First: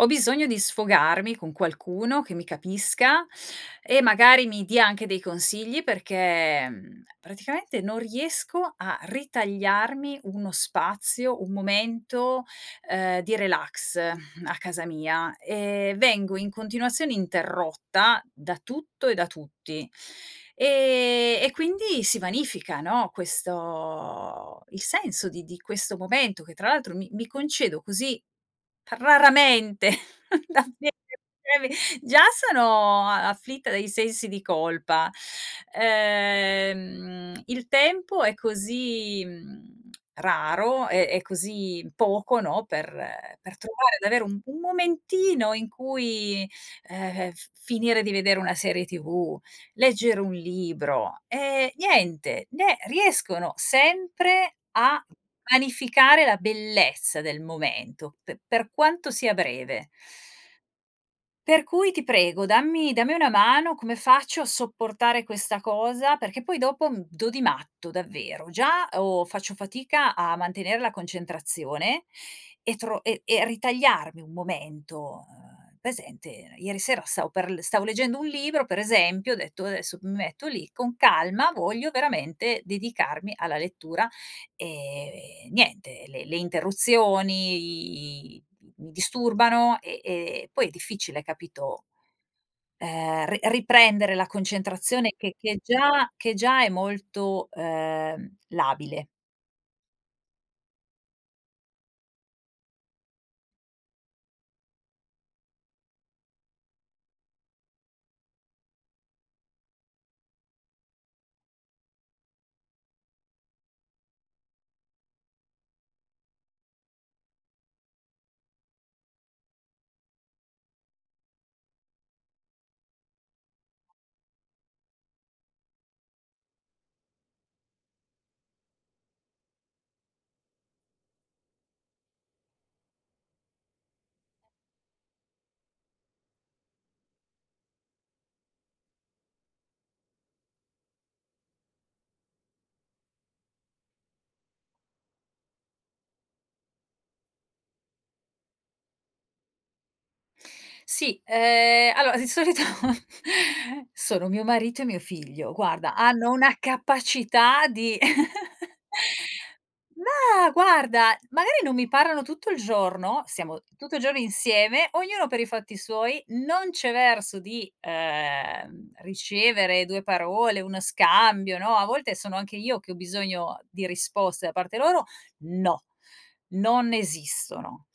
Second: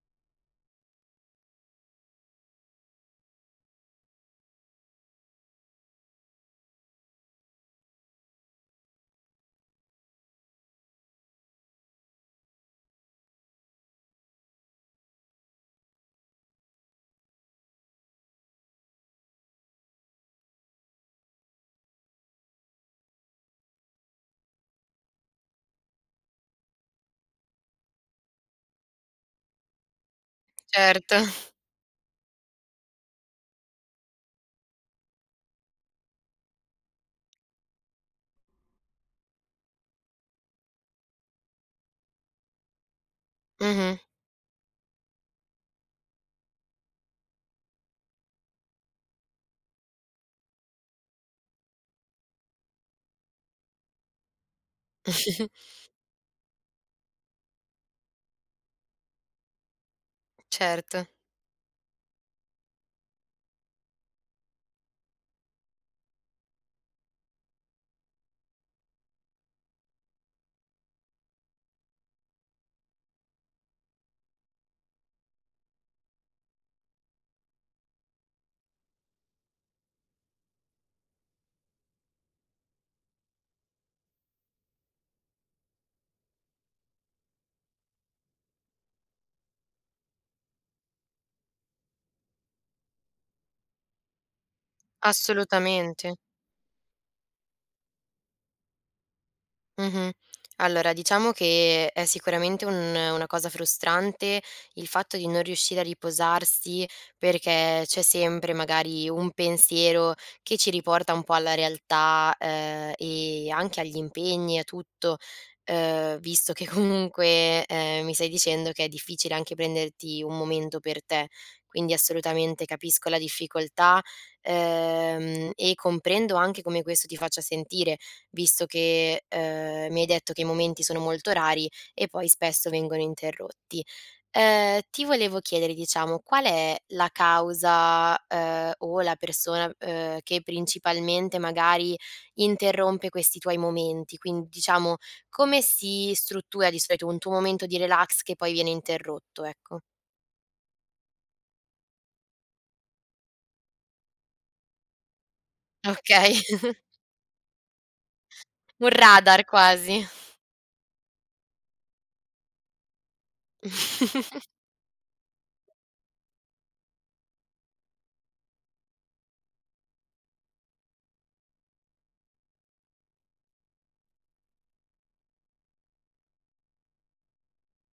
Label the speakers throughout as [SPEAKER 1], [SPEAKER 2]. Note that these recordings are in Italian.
[SPEAKER 1] Ho bisogno di sfogarmi con qualcuno che mi capisca e, magari, mi dia anche dei consigli, perché mhmm, praticamente, non riesco a ritagliarmi uno spazio, un momento, ehm, di relax a casa mia, e vengo in continuazione interrotta da tutto e da tutti, e e quindi si vanifica, no, questo il senso di di questo momento, che tra l'altro mi mi concedo così p raramente. [unintelligible]
[SPEAKER 2] Certo.
[SPEAKER 1] Già sono a afflitta dai sensi di colpa, ehm, il tempo è così, mhmm, raro e e così poco, no, per per trovare
[SPEAKER 2] Mh-mh.
[SPEAKER 1] ad avere un un momentino in cui, ehm, f finire di vedere una serie tv, leggere un libro, e niente, ne riescono sempre a vanificare la bellezza del momento, p per quanto sia breve.
[SPEAKER 2] Certo.
[SPEAKER 1] Per cui, ti prego, dammi dammi una mano, come faccio a sopportare questa cosa? Perché poi, dopo, mhmm, do di matto, davvero. Già o faccio fatica a mantenere la concentrazione, e tro e e ritagliarmi un momento, uhm, presente, ieri sera stavo per l stavo leggendo un libro, per esempio, ho detto: "Adesso m metto lì, con calma, voglio veramente dedicarmi alla lettura". Ehm, niente, le le interruzioni, i mi disturbano, e e poi è difficile, capito, ehm, ri riprendere la concentrazione che che già
[SPEAKER 2] Assolutamente.
[SPEAKER 1] che già è molto, ehm, labile.
[SPEAKER 2] Mh-mh. Allora diciamo che, è sicuramente un una cosa frustrante il fatto di non riuscire a riposarsi, perché c'è sempre, magari, un pensiero, che ci riporta un po' alla realtà, uhm, e anche agli impegni, a tutto, uhm, visto che comunque, ehm, mi stai dicendo che è difficile anche prenderti un momento per te. Quindi, assolutamente, capisco la difficoltà, ehm, e comprendo anche come questo ti faccia sentire, visto che, ehm, mi hai detto che i momenti sono molto rari, e poi spesso vengono interrotti. Uhm, ti volevo chiedere, diciamo, qual è la causa, uhm, o la persona, uhm, che principalmente, magari, interrompe questi tuoi momenti? Quin diciamo, come si struttura, di solito, un tuo momento di relax che poi viene interrotto, ecco?
[SPEAKER 1] Sì, ehm, allora, di solito sono mio marito e mio figlio. Guarda, hanno
[SPEAKER 2] Okay.
[SPEAKER 1] una capacità di
[SPEAKER 2] Un radar quasi.
[SPEAKER 1] mah, guarda, magari non mi parlano tutto il giorno, siamo tutto il giorno insieme, ognuno per i fatti suoi, non c'è verso di, ehm, ricevere 2 parole, uno scambio, no, a volte sono anche io che ho bisogno di risposte da parte loro, no, non esistono.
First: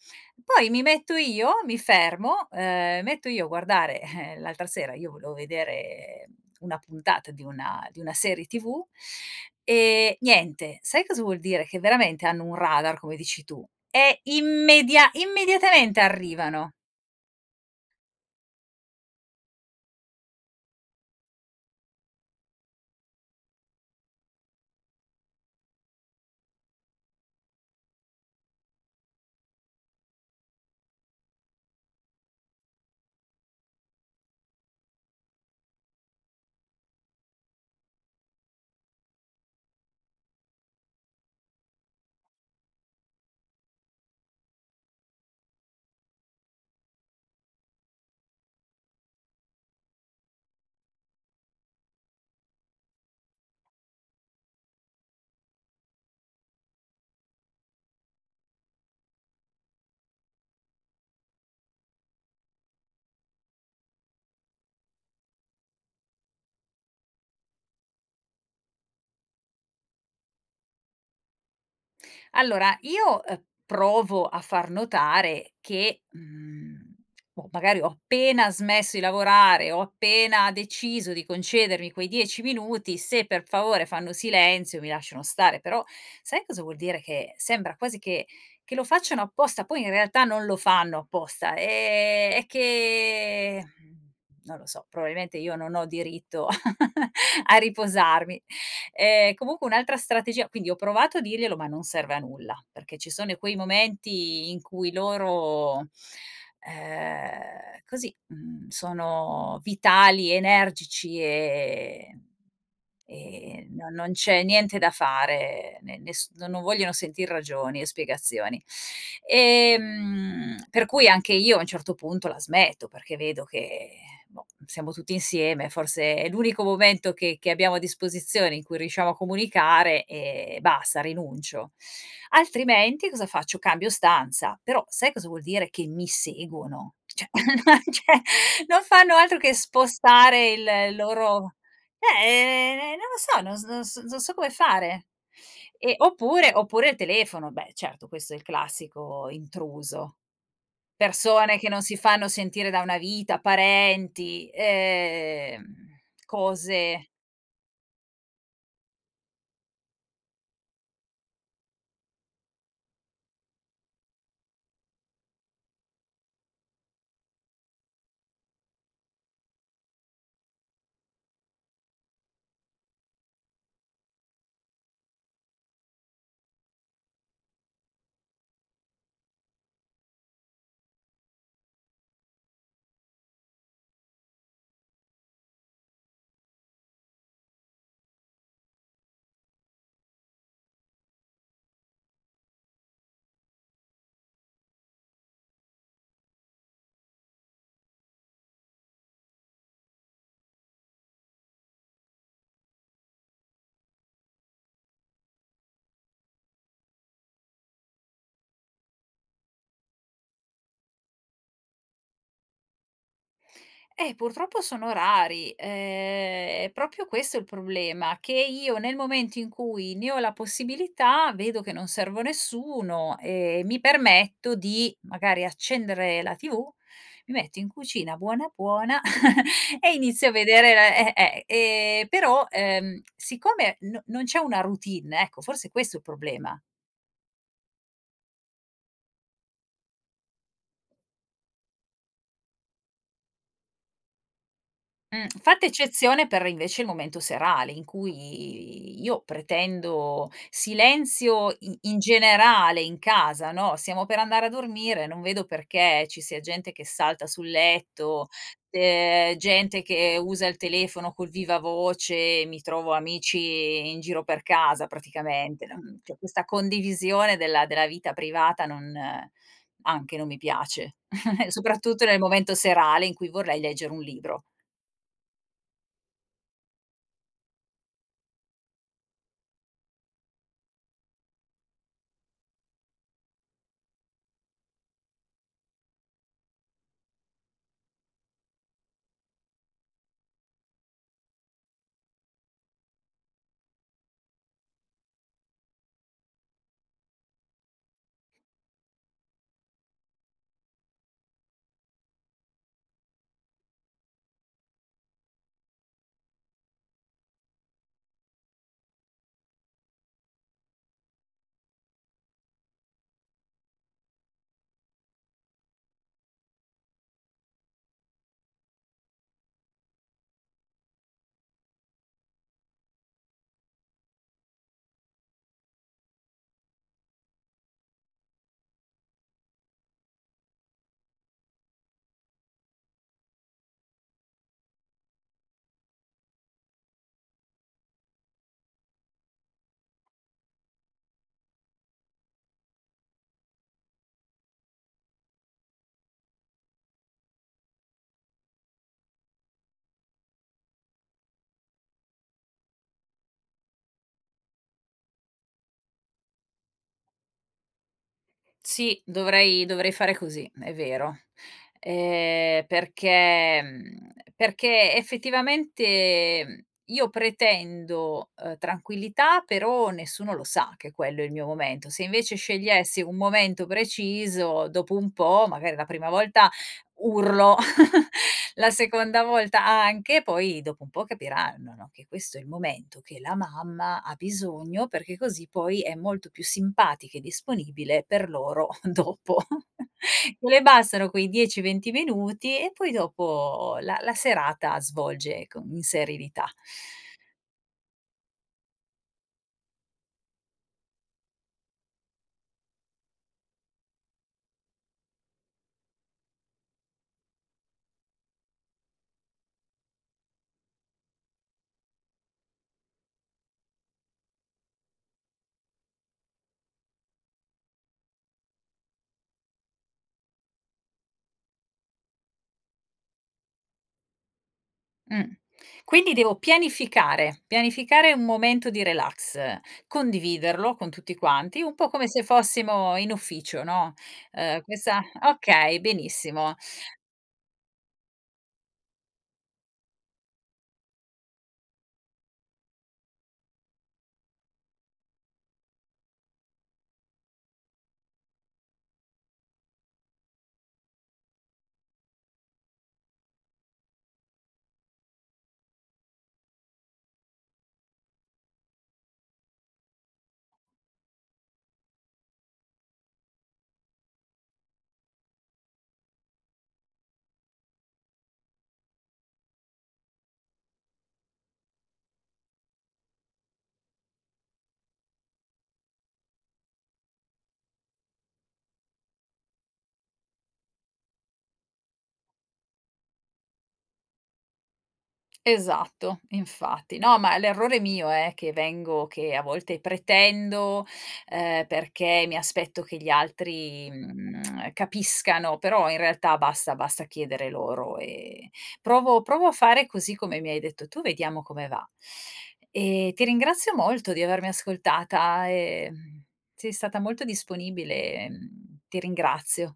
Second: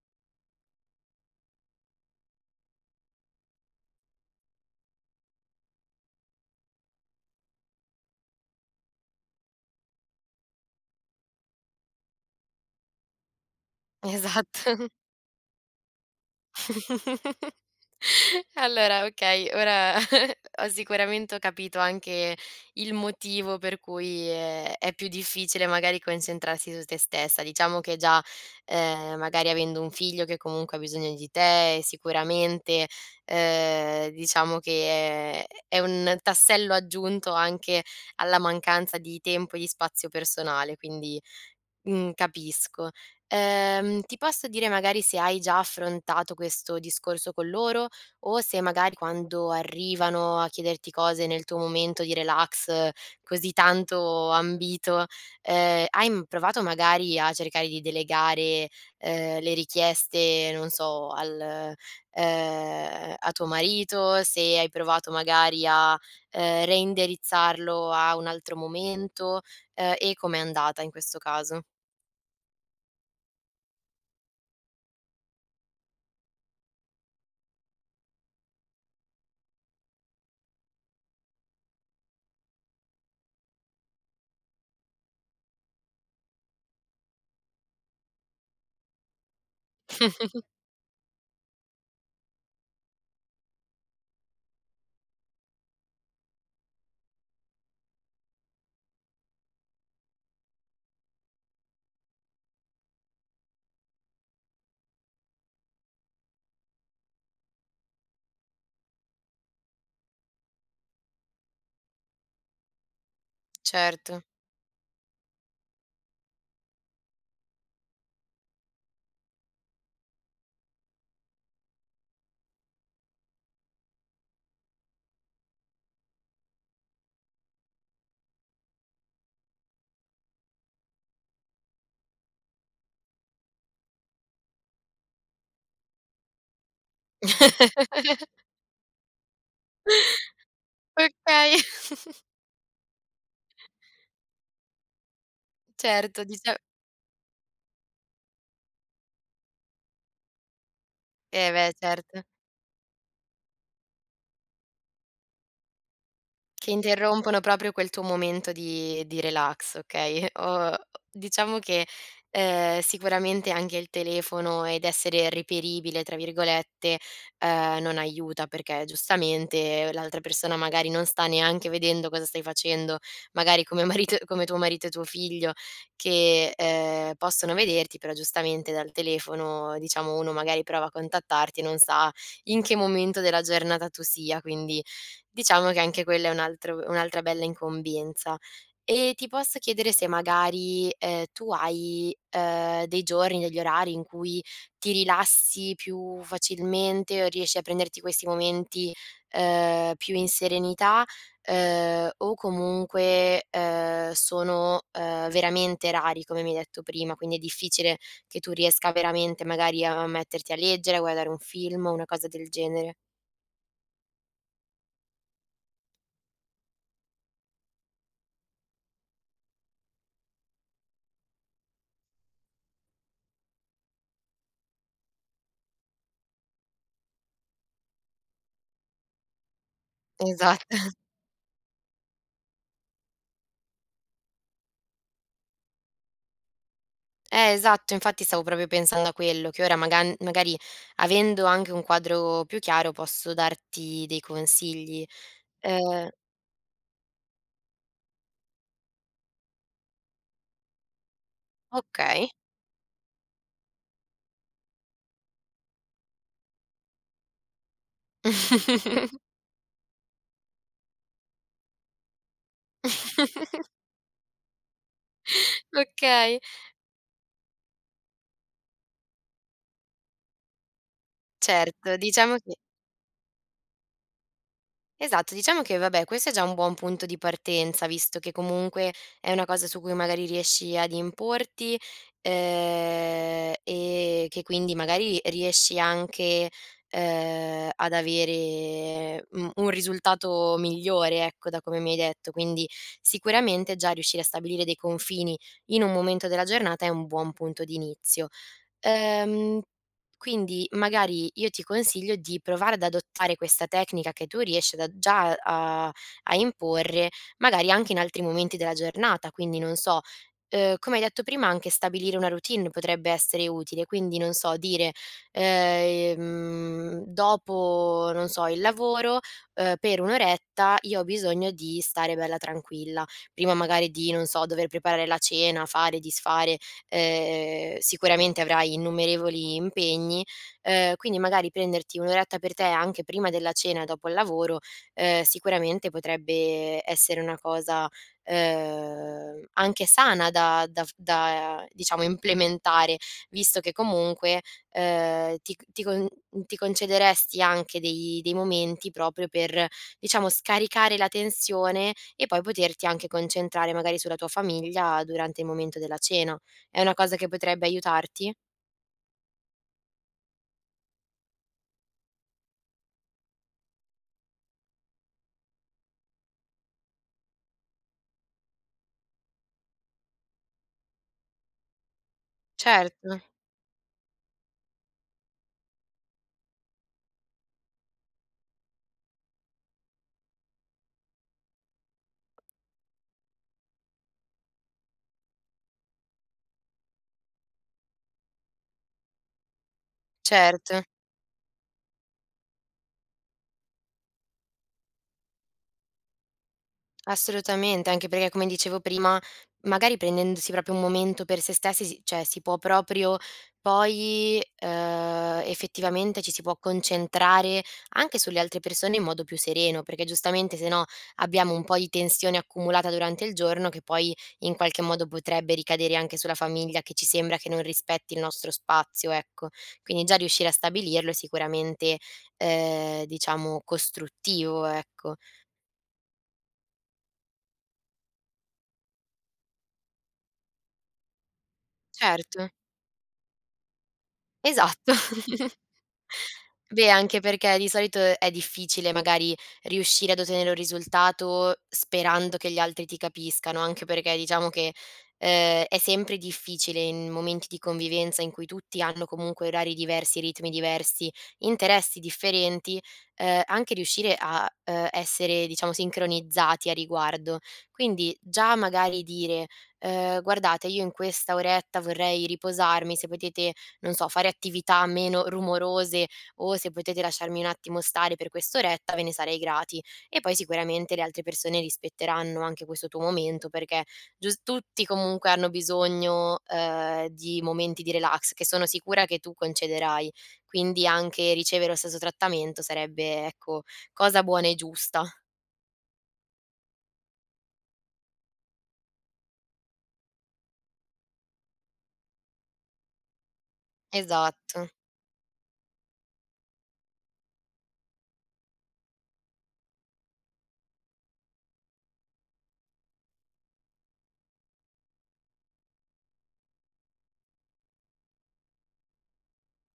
[SPEAKER 1] Poi mi metto io, mi fermo, ehm, metto io a guardare l'altra sera io volevo vedere una puntata di una di una serie tv, e niente. Sai cosa vuol dire? Che veramente hanno un radar, come dici tu, e
[SPEAKER 2] Esatto.
[SPEAKER 1] immedia immediatamente arrivano.
[SPEAKER 2] Allora, okay, ora ho sicuramente ho capito anche il motivo per cui è è più difficile, magari, concentrarsi su te stessa. Diciamo che già, ehm, magari, avendo un figlio che comunque ha bisogno di te, sicuramente, ehm diciamo che è è un tassello aggiunto anche alla mancanza di tempo e di spazio personale, quindi, mhmm, capisco. Ehm, ti posso dire, magari, se hai già affrontato questo discorso con loro o se magari quando arrivano a chiederti cose nel tuo momento di relax, così tanto ambito, ehm, hai m provato magari a cercare di delegare, ehm, le richieste, non so, al, ehm a tuo marito? Se hai provato magari, a ehm, reindirizzarlo a un altro momento? Ehm, e com'è andata in questo caso?
[SPEAKER 1] Allora, io, ehm, provo a far notare che, mhmm o magari ho appena smesso i lavorare, ho appena deciso di concedermi quei 10 minuti, se per favore fanno silenzio, mi lasciano stare. Però sai cosa vuol dire che sembra quasi che che lo facciano apposta? Poi in realtà non lo fanno apposta è è che mhmm, non lo so, probabilmente io non ho diritto a riposarmi. Ehm, comunque un'altra strategia quindi ho provato a dirglielo ma non serve a nulla, perché ci sono quei momenti in cui loro, ehm così, mhmm, sono vitali, energici e e no non
[SPEAKER 2] Certo.
[SPEAKER 1] c'è niente da fare. Ne nes no non vogliono sentir ragioni e spiegazioni. Ehm, per cui anche io a un certo punto la smetto, perché vedo che boh, siamo tutti insieme, forse è l'unico momento che che abbiamo a disposizione in cui riusciamo a comunicare, e basta, rinuncio. Altrimenti, cosa faccio, cambio stanza. Però, sai cosa vuol dire che mi seguono? Cioè, ma, cioè, non fanno altro che spostare il loro
[SPEAKER 2] Okay.
[SPEAKER 1] eh, non lo so, non s non s non so come fare. E
[SPEAKER 2] Certo,
[SPEAKER 1] oppure
[SPEAKER 2] dicia
[SPEAKER 1] oppure il telefono. Beh, certo, questo è il classico intruso.
[SPEAKER 2] Eh,
[SPEAKER 1] Persone che
[SPEAKER 2] beh,
[SPEAKER 1] non si
[SPEAKER 2] certo.
[SPEAKER 1] fanno sentire da una vita, parenti, ehm,
[SPEAKER 2] Che
[SPEAKER 1] cose
[SPEAKER 2] interrompono proprio quel tuo momento di di relax, okay. Ho diciamo che, ehm, sicuramente anche il telefono ed essere reperibile, tra virgolette, uhm, non aiuta perché, giustamente, l'altra persona, magari, non sta neanche vedendo cosa stai facendo. Magari come marito come tuo marito e tuo figlio, che, ehm, possono vederti, però giustamente dal telefono, diciamo, uno magari prova a contattarti e non sa in che momento della giornata tu sia. Quindi, diciamo che anche quella è un altro un'altra bella incombenza. E ti posso chiedere se magari, ehm, tu hai, uhm, dei giorni, degli orari, in cui ti rilassi più facilmente, o riesci a prenderti questi momenti, ehm, più in serenità? Ehm, o comunque, ehm, sono, ehm, veramente rari, come mi hai detto prima, quindi è difficile che tu riesca veramente, magari, a metterti a leggere, a guardare un film, una cosa del genere?
[SPEAKER 1] Eh, purtroppo sono rari! Ehm, è proprio questo il problema, che io, nel momento in cui ne ho la possibilità, vedo che non servo a nessuno, ehm, mi permetto di, magari, accendere la tv, mi metto in cucina buona, buona, e inizio a
[SPEAKER 2] Esatt
[SPEAKER 1] vedere l e e e però, ehm, siccome n non c'è una routine, ecco, forse è questo il problema.
[SPEAKER 2] Eh, esatto, infatti stavo proprio pensando a quello, che ora magan magari, avendo anche un quadro più chiaro, posso darti dei consigli.
[SPEAKER 1] Mh, fatta
[SPEAKER 2] Ehm
[SPEAKER 1] eccezione per, invece, il momento serale, in cui io pretendo silenzio i in
[SPEAKER 2] Okay.
[SPEAKER 1] generale in casa, no? Stiamo per andare a dormire, non vedo perché ci sia gente che salta sul letto, ehm, gente che usa il telefono col vivavoce, mi trovo amici in giro per casa, praticamente. Mhmm cioè,
[SPEAKER 2] Okay.
[SPEAKER 1] questa condivisione della della vita privata non anche, non mi piace.
[SPEAKER 2] Certo,
[SPEAKER 1] Soprattutto nel
[SPEAKER 2] diciamo che
[SPEAKER 1] momento serale, in cui vorrei leggere un libro.
[SPEAKER 2] Esatto, diciamo che, vabbè, questo è già un buon punto di partenza, visto che, comunque, è una cosa su cui magari riesci ad importi, uhm e che quindi, magari, riesci anche, uhm, ad avere, mhmm, un risultato migliore, ecco, da come mi hai detto. Quindi, sicuramente, già riuscire a stabilire dei confini in un momento della giornata è un buon punto di inizio. Uhm, quindi, magari, io ti consiglio di provare ad adottare questa tecnica che tu riesci ad a già a a imporre, magari anche in altri momenti della giornata. Quindi non so, uhm, come hai detto prima anche stabilire una routine potrebbe essere utile, quindi non so, dire, ehm dopo, non so, il lavoro, uhm, per un'oretta io ho bisogno di stare bella tranquilla. Prima magari di, non so, dover preparare la cena, fare, disfare, ehm sicuramente avrai innumerevoli impegni. Ehm, quindi magari, prenderti un'oretta per te anche prima della cena, dopo il lavoro, ehm, sicuramente potrebbe essere una cosa, uhm, anche sana da da f da, diciamo, implementare, visto che comunque, ehm, ti c ti con n ti concederesti anche dei dei momenti proprio per, diciamo, scaricare la tensione e poi poterti anche concentrare, magari, sulla tua famiglia, durante il momento della cena. È una cosa che potrebbe aiutarti?
[SPEAKER 1] Sì, dovrei dovrei fare cosi, m è vero. Ehm, perché, mhmm, perché, effettivamente, mhmm, io pretendo, uhm, tranquillità, però nessuno lo sa che quello è il mio momento. Se invece scegliessi un
[SPEAKER 2] Certo.
[SPEAKER 1] momento preciso, dopo un po', magari la prima volta urlo, la seconda volta anche, poi dopo un po' capiranno, no, che questo è il momento che la mamma ha bisogno, perché così poi è molto più simpatica e disponibile per loro dopo. Le
[SPEAKER 2] Certo.
[SPEAKER 1] bastano quei 10-20 minuti e poi dopo la la serata svolge con in serenità.
[SPEAKER 2] Assolutamente! Anche perché, come dicevo prima, magari prendendosi proprio un momento per se stessi, si cioè si può proprio, poi, ehm, effettivamente, ci si può concentrare anche sulle altre persone in modo più sereno, perché giustamente, se no, abbiamo un po' di tensione accumulata durante il giorno che poi in qualche modo potrebbe ricadere anche sulla famiglia, che ci sembra che non rispetti il nostro spazio, ecco. Quindi, già riuscire a stabilirlo è sicuramente, ehm, diciamo, costruttivo, ecco.
[SPEAKER 1] Mh. Quindi devo pianificare. Pianificare un momento di relax, condividerlo con tutti quanti, un po' come se
[SPEAKER 2] Certo.
[SPEAKER 1] fossimo in ufficio, no? Ehm,
[SPEAKER 2] Esatto.
[SPEAKER 1] questa okay, benissimo.
[SPEAKER 2] Beh, anche perché di solito è difficile, magari, riuscire ad ottenere un risultato sperando che gli altri ti capiscano, anche perché diciamo che, ehm, è sempre difficile in momenti di convivenza, in cui tutti hanno, comunque, orari diversi, ritmi diversi, interessi differenti, ehm, anche riuscire a, ehm, essere, diciamo, sincronizzati a riguardo. Quindi già, magari, dire: "Ehm, guardate, io in questa oretta vorrei riposarmi, se potete, non so, fare attività meno rumorose o se potete lasciarmi un attimo stare per quest'oretta, ve ne sarei grati". E poi sicuramente le altre persone rispetteranno anche questo tuo momento, perché gius tutti, comunque, hanno bisogno, ehm, di momenti di relax che sono sicura che tu concederai. Quindi, anche ricevere lo stesso trattamento sarebbe, ecco, cosa buona e giusta.
[SPEAKER 1] Esatto, infatti. No, ma l'errore è mio eh, che vengo che a volte pretendo, ehm, perché mi aspetto che gli altri,
[SPEAKER 2] Esatto.
[SPEAKER 1] mhmm, capiscano. Però, in realtà, basta basta chiedere loro e provo provo a fare così, come mi hai detto tu, vediamo come va. E ti ringrazio molto di avermi ascoltata e, mhmm, sei stata molto disponibile e, mhmm, ti ringrazio.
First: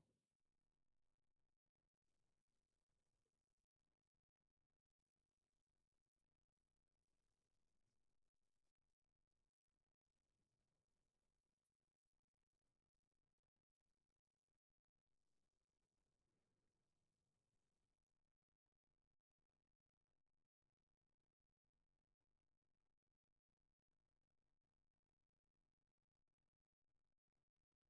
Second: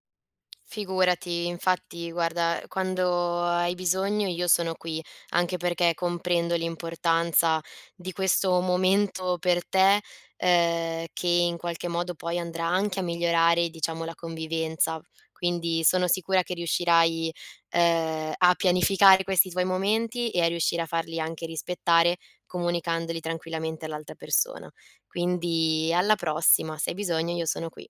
[SPEAKER 2] Figurati. Infatti, guarda, quando hai bisogno io sono qui, anche perché comprendo l'importanza di questo momento per te, ehm, che in qualche modo poi andrà anche a migliorare, diciamo, la convivenza. Quindi sono sicura che riuscirai, ehm, a pianificare questi tuoi momenti e a riuscire a farli anche rispettare, comunicandoli tranquillamente all'altra persona. Quindi alla prossima, se hai bisogno, io sono qui.